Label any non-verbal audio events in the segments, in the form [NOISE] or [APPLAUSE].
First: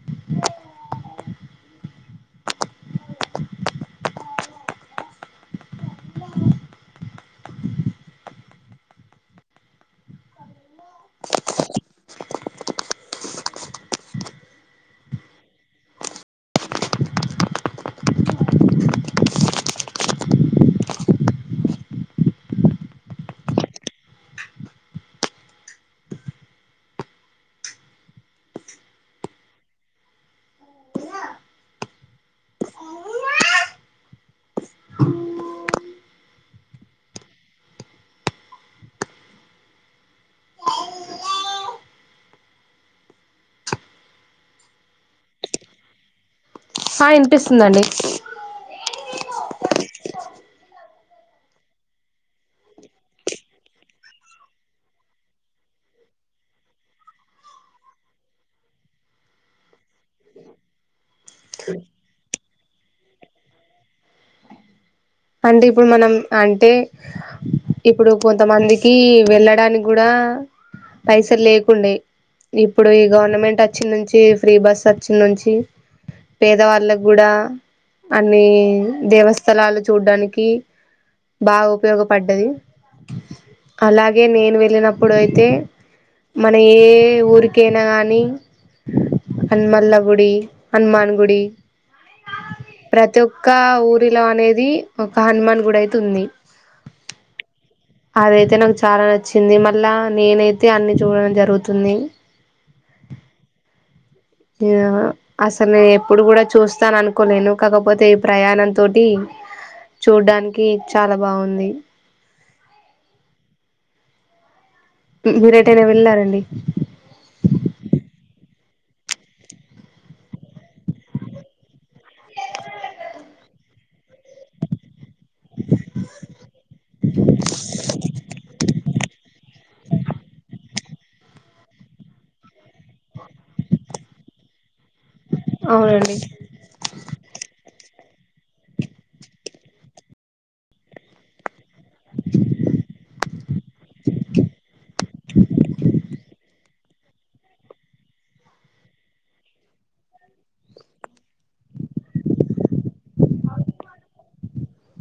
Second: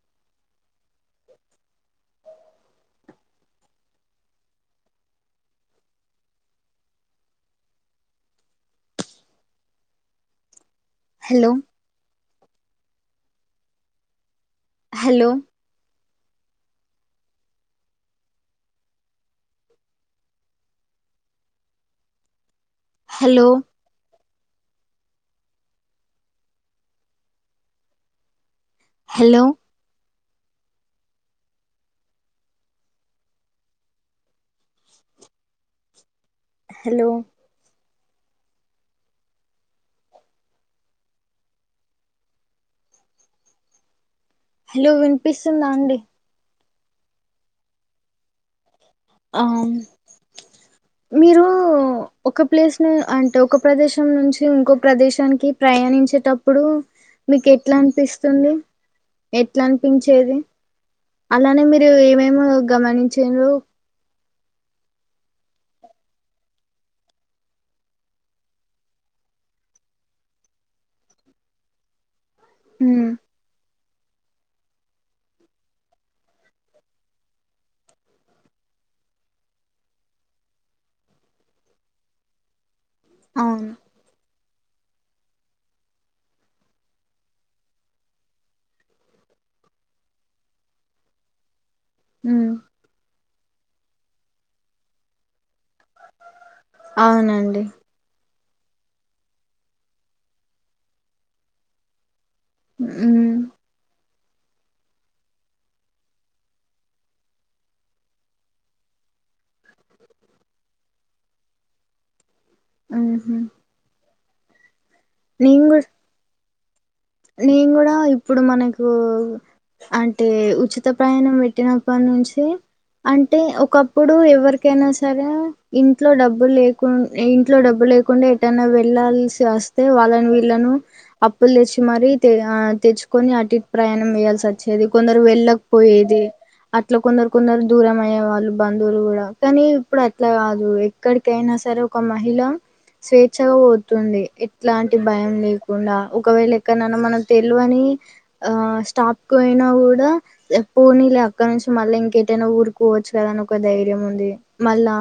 [INAUDIBLE] [INAUDIBLE] Hello hello hello hello [INAUDIBLE] hello hello వినిపిస్తుందా అండి ఆ వినిపిస్తుందిండి ఆ మీరు ఒక ప్లేస్ ను అంటే ఒక ప్రదేశం నుంచి ఇంకోొ ప్రదేశానికి ప్రయాణించ చ్చేటప్పుడు మీకు ఎట్లా అనిపిస్తుంది ఎట్లా అనిపించేది అలానే మీరు ఏమేమ గమనించారు అంటే ఇప్పుడు మనం అంటే ఇప్పుడు కొంతమందికి వెళ్ళడానికి కూడా పైసలు లేకుండే ఇప్పుడు ఈ ఉమ్ గవర్నమెంట్ వచ్చినంచి ఫ్రీ బస్ సతిన్ నుంచి పేదవాళ్ళకి కూడా అన్ని దేవస్థలాలు చూడ్డానికి బాగా ఉపయోగపడ్డది అవును అలాగే నేను వెళ్ళినప్పుడు అయితే మన ఏ ఊరికైనా నీ అనుమల్ల గుడి హనుమాన్ గుడి హ ప్రతి ఒక్క ఊరిలో అనేది ఒక హనుమాన్ గు అయితే ఉంది అవునండి అయితే నాకు చాలా నచ్చింది మళ్ళా నేనైతే అన్ని చూడడం జరుగుతుంది [INAUDIBLE] అసలు నేను ఎప్పుడు కూడా చూస్తాను అనుకోలేను కాకపోతే ఈ ప్రయాణం తోటి చూడ్డానికి చాలా బాగుంది ఆహా మీరేటైనా వెళ్ళారండి నేను కూడా ఇప్పుడు మనకు అంటే ఉచిత ప్రయాణం పెట్టినప్పటి నుంచి అంటే ఒకప్పుడు ఎవరికైనా సరే ఇంట్లో డబ్బు లేకు ఇంట్లో డబ్బు లేకుండా ఎటన్నా వెల్సి వస్తే వాళ్ళని వళ్ అప్పు తెచ్చ మర ఆ తెచ్చుకొని అటు ప్రయాణం వేయాల్సి వచ్చేది కొందరు అవునండి వెళ్ళకపోయేది అట్లా కొందరు కొందరు దూరం అ వాళ్ళు బంధువులు కూడా కానీ ఇప్పుడు అట్లా కాదు ఎక్కడికైనా సరే ఒక మహిళ స్వేచ్ఛగా పోతుంది ఎట్లాంటి భయం లేకుండా ఒకవేళ క్కనన్న మనక్ దెల్వని ఆ స్టాప్కు పోయినా గూడ పోనీ లే అక్కడ్నుంచి మళ్ళ ఇంకేటైనా ఊరుక్పోవచ్చు గదా అని ఒక ధైర్యం ఉంది మళ్ళా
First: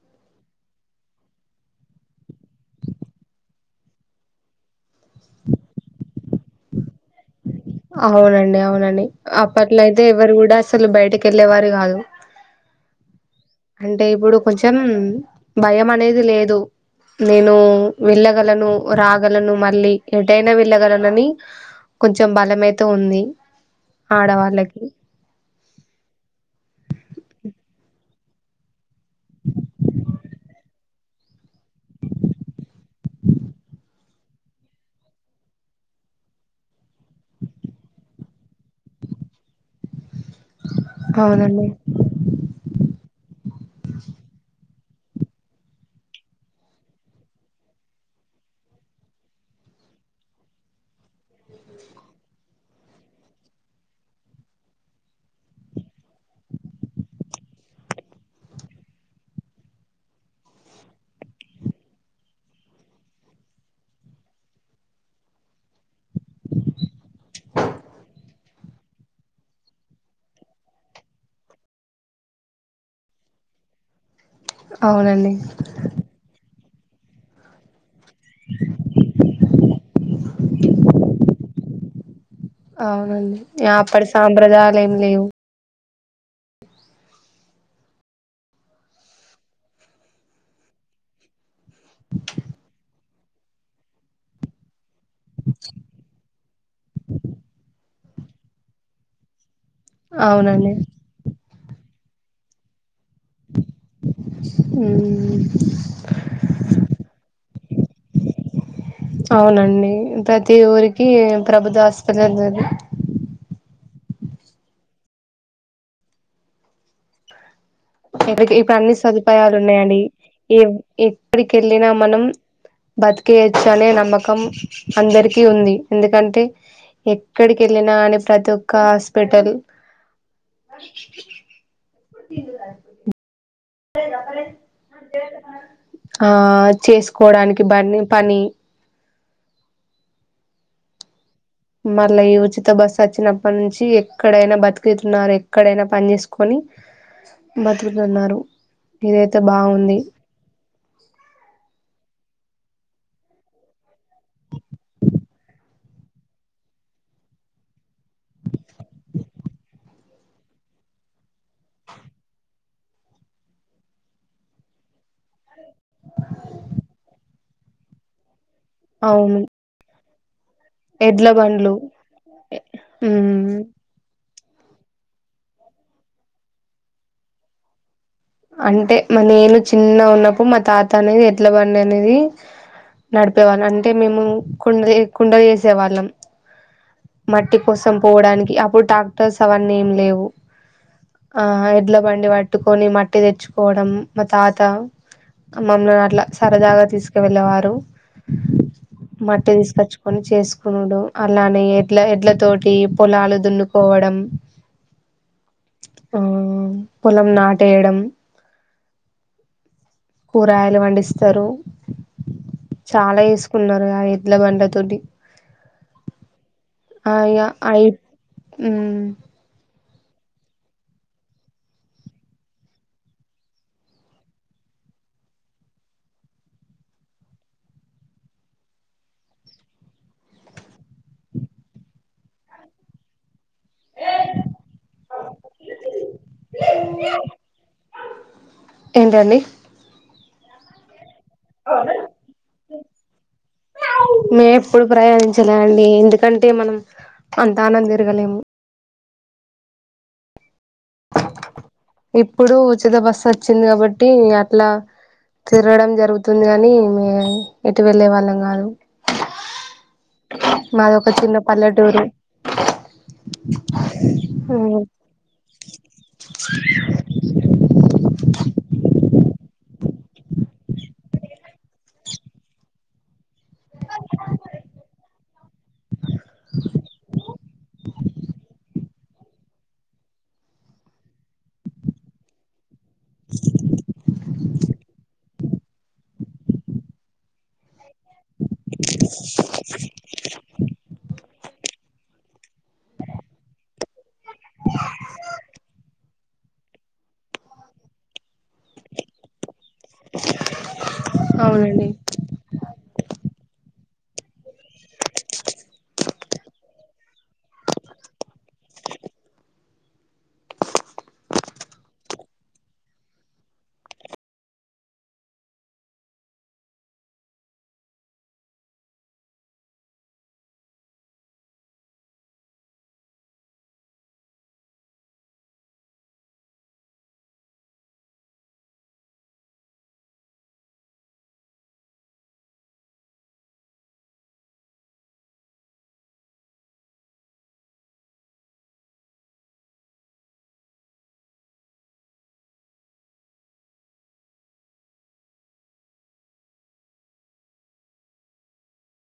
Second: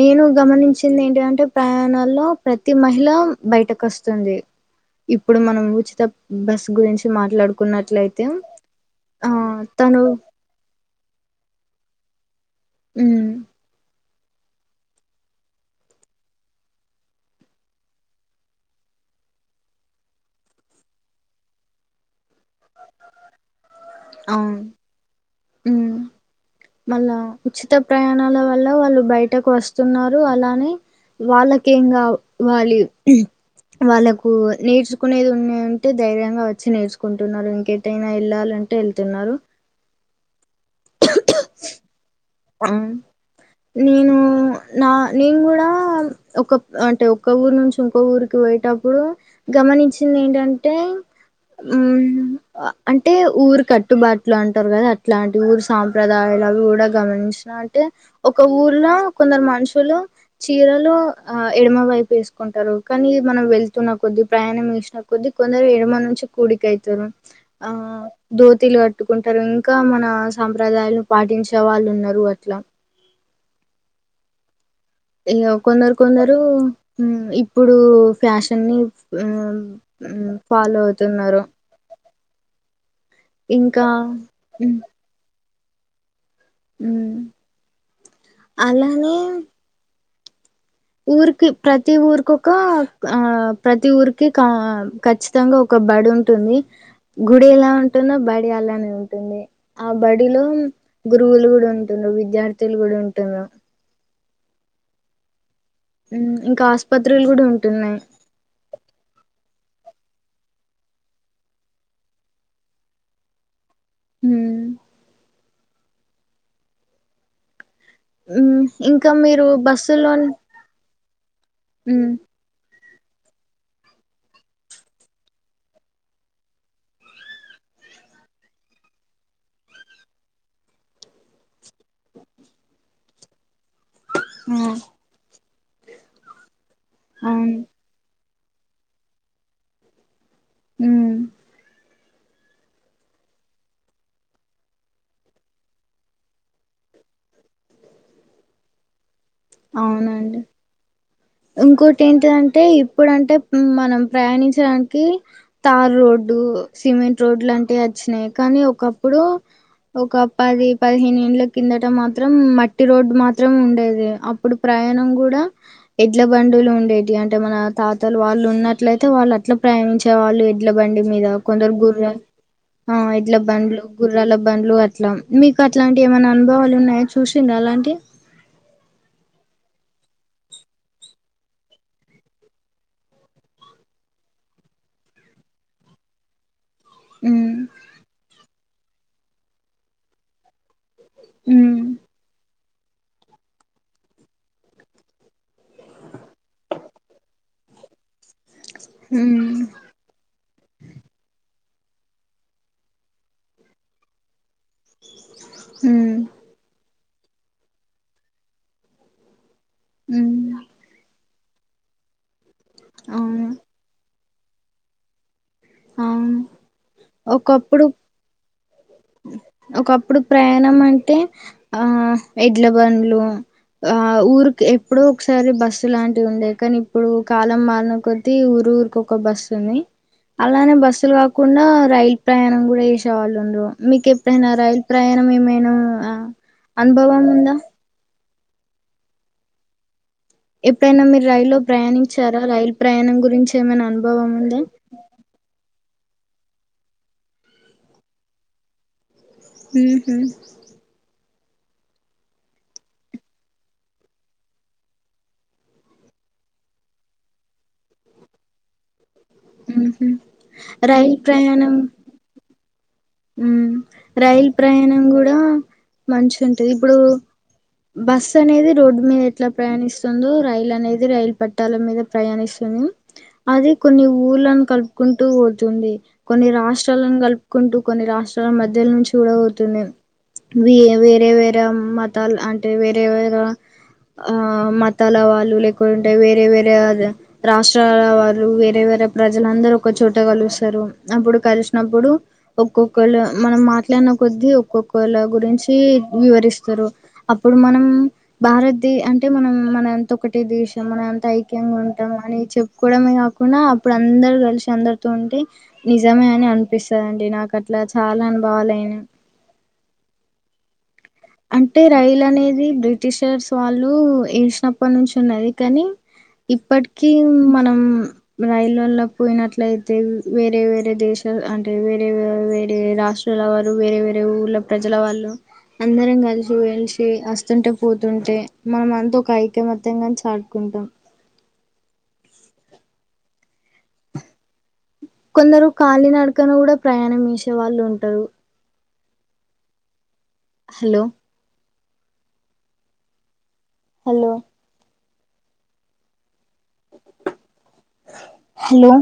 నేను గమనించింది ఏంటిధంటే ప్రయాణాల్లో ప్రతి మహిళ బయటకొస్తుంది ఇప్పుడు మనం ఉచిత బస్ గురించి మాట్లాడుకు అవునండి అవునండి అప్పట్లో తను అయితే ఎవ్వరు గూడ అసలు బయటకెళ్ళేవారు గాదు ఉమ్ అంటే ఇప్పుడు కొంచెం భయమనేది లేదు నేనూ వెళ్ళగలను, రాగలను మళ్ళీ ఎటైనా వెళ్ళగలనని కొంచెం బలమైతే ఉంది అవును ఆడవాళ్ళకి ఉమ్ మళ్ళా ఉచిత ప్రయాణాల వల్ల వాళ్ళు బయటకు వస్తున్నారు అలానే వాళ్ళకేంగావ్ వాల్లి వాళ్ళకు నేర్చుకునేది ఉండేదుంటే ధైర్యంగా వచ్చి నేర్చుకుంటున్నరు ఇంకెటైనా ఎళ్ళాలన్ అంటే ఎళ్తున్నరు అవునండి ఆ నేనూ నా నేన్గుడా ఒకప్ అంటే ఒక్క ఊరు నుంచి ఇంకో ఊరుకి పోయేటప్పుడు గమనించింది ఏంటిదన్టే ఉమ్ ఆ అంటే ఊరు కట్టుబాట్లు అంటరు కదా అట్లాంటి ఊరు సాంప్రదాయ లవి గూడ గమనించిన అంటే ఒక ఊర్లో కొందరు మనుషులు చీరలు ఆ ఎడమ వై వైపేసుకుంటరు కనీ మనం వెళ్తున్న కొద్దీ ప్రయాణం చేసిన కొద్ది కొందరు ఏడమ నుం చి కుడికయితరు ఆ ధో తిలు గట్టుకుంటరు ఇంకా మన సాంప్రదాయలు పాటించ్ చే వాళున్నరు అట్లా అవునండి ఇగ కొందరు కొందరు ఇప్పుడు ఫ్యాషన్ని ఉమ్ ఉమ్ ఫాలో అవుతున్నరు అవునండి ఇగప్పటి సాంప్రదాయాలు ఏం లేవు. ఉమ్ అలానే ఊరికి ప్రతి ఊరికోక ఆ ప్రతి ఊరికి క ఖచ్చితంగ ఒక బాడుంటుంది గుడి ఎలా ఉంటుందో బడి అలానే ఉంటుంది. ఆ బడిలో అవునండి గురువులు గుడుంటున్రు విద్యార్థులు గుడ ఉం ఉమ్ ఉమ్ ఉమ్ ఇంక ఆస్పత్రులు గుడా ఉంటున్నయి అవునండి ప్రతి ఊరికి ప్రభుత్వ ఆస్పత్రి ఉంటుంది ఉమ్ కైతే ఉమ్ ఇప్పుడన్ని ఇంకా మీరు సదుపాయాలు ఉన్నయండి, బస్సులో ఏ ఎప్పడికెళ్ళినా ఉమ్ మనం బతికేయచ్చు అనే నమ్మకం అందరికి ఉంది, ఎందుకంటే ఎక్కడికెళ్ళినా కాని ప్రతి ఒక్క హాస్పటల్ అ ఆ ఆద్ అవును చేసుకోవడానికి బన్ పని ఉమ్ మళ్ళ ఈ ఉచిత బస్సు అచ్చినప్పటి నుంచి ఎక్కడైనా బతికితున్నారు ఎక్కడైనా పని జేసుకొని బతుకుతున్నారు ఇదయితే బావుంది. అవునండి ఇంకోటి ఏంటిధంటే ఇప్పుడంటే మనం ప్రయాణించడానికి తారు రోడ్డు డు సిమెంట్ రోడ్లాంటియి వచ్చినయి కనీ ఒకప్పుడు ఒక పది, పదిహేనేండ్లకు కిందట మాత్రం మట్టి రోడ్డు మాత్రం ఉండేది అప్పుడు ప్రయాణం కూడా ఎడ్ల బండులు ఉండేవి అంటే మన తాతలు వాళ్ళు ఉన్నట్లయితే వాళ్ళు అవును అట్లా ప్రయానించే వాళ్ళు ఎడ్ల బండి మీద ఎడ్ల కొందరు బండ్లు గుర్రా ఇట్ల ఉమ్ బండ్లు గుర్రాల ఇబ్బందులు అట్లా మీకు అట్లాంటివి ఏమైనా అనుభవాలు ఉన్నాయాచూసిండ అలాంటి అంటే మా నేను చిన్న ఉన్నప్పుడు మా తాత అనేది ఎట్ల బండి అనేది నడిపేవాళ్ళం అంటే మేము కుండ కుండ చేసే వాళ్ళం ఉమ్ మట్టి కోసం పోవడానికి అప్పుడు ట్రాక్టర్స్ అవన్నీ ఏం లేవు ఆ ఉమ్ ఎడ్ల బండి పట్టుకొని మట్టి తెచ్చుకోవడం మా తాత మమ్మల్ని అట్లా సరదాగా తీసుకు వెళ్ళేవారు ఉమ్ మట్టి తీసుకచ్చుకొని చేసుకున్నాడు అలా అనే ఎట్లా ఎడ్ల తోటి పొలాలు దున్నుకోవడం ఉమ్ ఆ పొలం నాటేయడం ఉమ్ కూరగాయలు పండిస్తారు చాలా అవును వేసుకున్నారు ఆ ఎడ్ల బండ తోటి అవును ఆయన ఒకప్పుడు అయి ఇప్పుడు ప్రయాణం అంటే ఆ ఎడ్ల బండ్లు ఆ ఊరికి ఎప్పుడో ఒకసారి బస్సు లాంటివి ఉండే కానీ ఇప్పుడు కాలం మారిన కొద్దీ ఊరు ఊరుకి ఒక బస్సు ఉంది అలానే బస్సులు కాకుండా రైల్ ప్రయాణం కూడా చేసేవాళ్ళు ఉంటారు మీకు ఎప్పుడైనా రైలు ప్రయాణం ఏమైనా అనుభవం ఉందా ఏంటండి ఎప్పుడైనా మీరు రైలుల్లో ప్రయాణించారా రైలు ప్రయాణం గురించి ఏమైనా అనుభవం మేము ఉందా ఎప్పుడు ప్రయాణించలే అండి ఇందు ఎందుకంటే మనం అంత ఆనంద తిరగలేము ఉహూ ఇప్పుడు ఉచిత బస్సు వచ్చింది కాబట్టి అట్లా తిరగడం జరుగుతుంది కాని ఎటు వెళ్ళే వాళ్ళం కాదు ఉహూ మాదొక రైల్ చిన్న ప్రయాణం పల్లెటూరు ఉ రైల్ ప్రయాణం కూడా మంచి ఉంటది ఇప్పుడు బస్ అనేది రోడ్డు మీద ఎట్లా ప్రయాణిస్తుందో రైల్ అనేది రైలు పట్టాల మీద ప్రయాణిస్తుంది అది కొన్ని ఊర్లను కలుపుకుంటూ పోతుంది కొన్ని రాష్ట్రాలను కలుపుకుంటూ కొన్ని రాష్ట్రాల మధ్య నుంచి కూడా అవుతుంది వ వేరే వేరే మతాలు అంటే వేరేే వేరే ఆ మతాల వాళ్ళు లేకుంటే వేరే వేరే రాష్ట్రాల వాళ్ళు వేరే వేరే వేరే ప్రజలందరూ ఒక చోట కలుస్తారు అప్పుడు కలిసినప్పుడు ఒక్కొక్కళ్ళ మనం మాట్లాడిన కొద్ద్దీ ఒక్కొక్కళ్ళ గురించి వివరిస్తారు అప్పుడు మనం భారత్ అంటే మనం మనంత ఒకటే దేశం మన ధైక్యంగా అవునండి ఉంటాం అని కులమే కాకుండా అప్పుడు అందరూ కలిసి అందరితో ఉంటే నిజమే అని అనిపిస్తుంది నాకు అట్లా చాలా అనుభవాలయినా అంటే రైలు అనేది బ్రిటిషర్స్ వాళ్ళు ఏసినప్పటి నుంచి ఉన్నది కానీ ఇప్పటికి మనం రైలుల్ల పోయినట్లయితే వేరే వేరే దేశం అంటే వేరేే వేరే రాష్ట్రాల వారు వేరే వేరే ఊళ్ళ ప్రజల వాళ్ళు అందరం కలిసి వెలిసి వస్తుంటే పోతుంటే మనం అంతా ఒక ఐక్యమత్యంగాని చాటుకుంటాం అ కొందరు కళీినడకను కూడా ప్రయాణం వేసే వాళ్ళు ఉంటారు హలో హలో హలో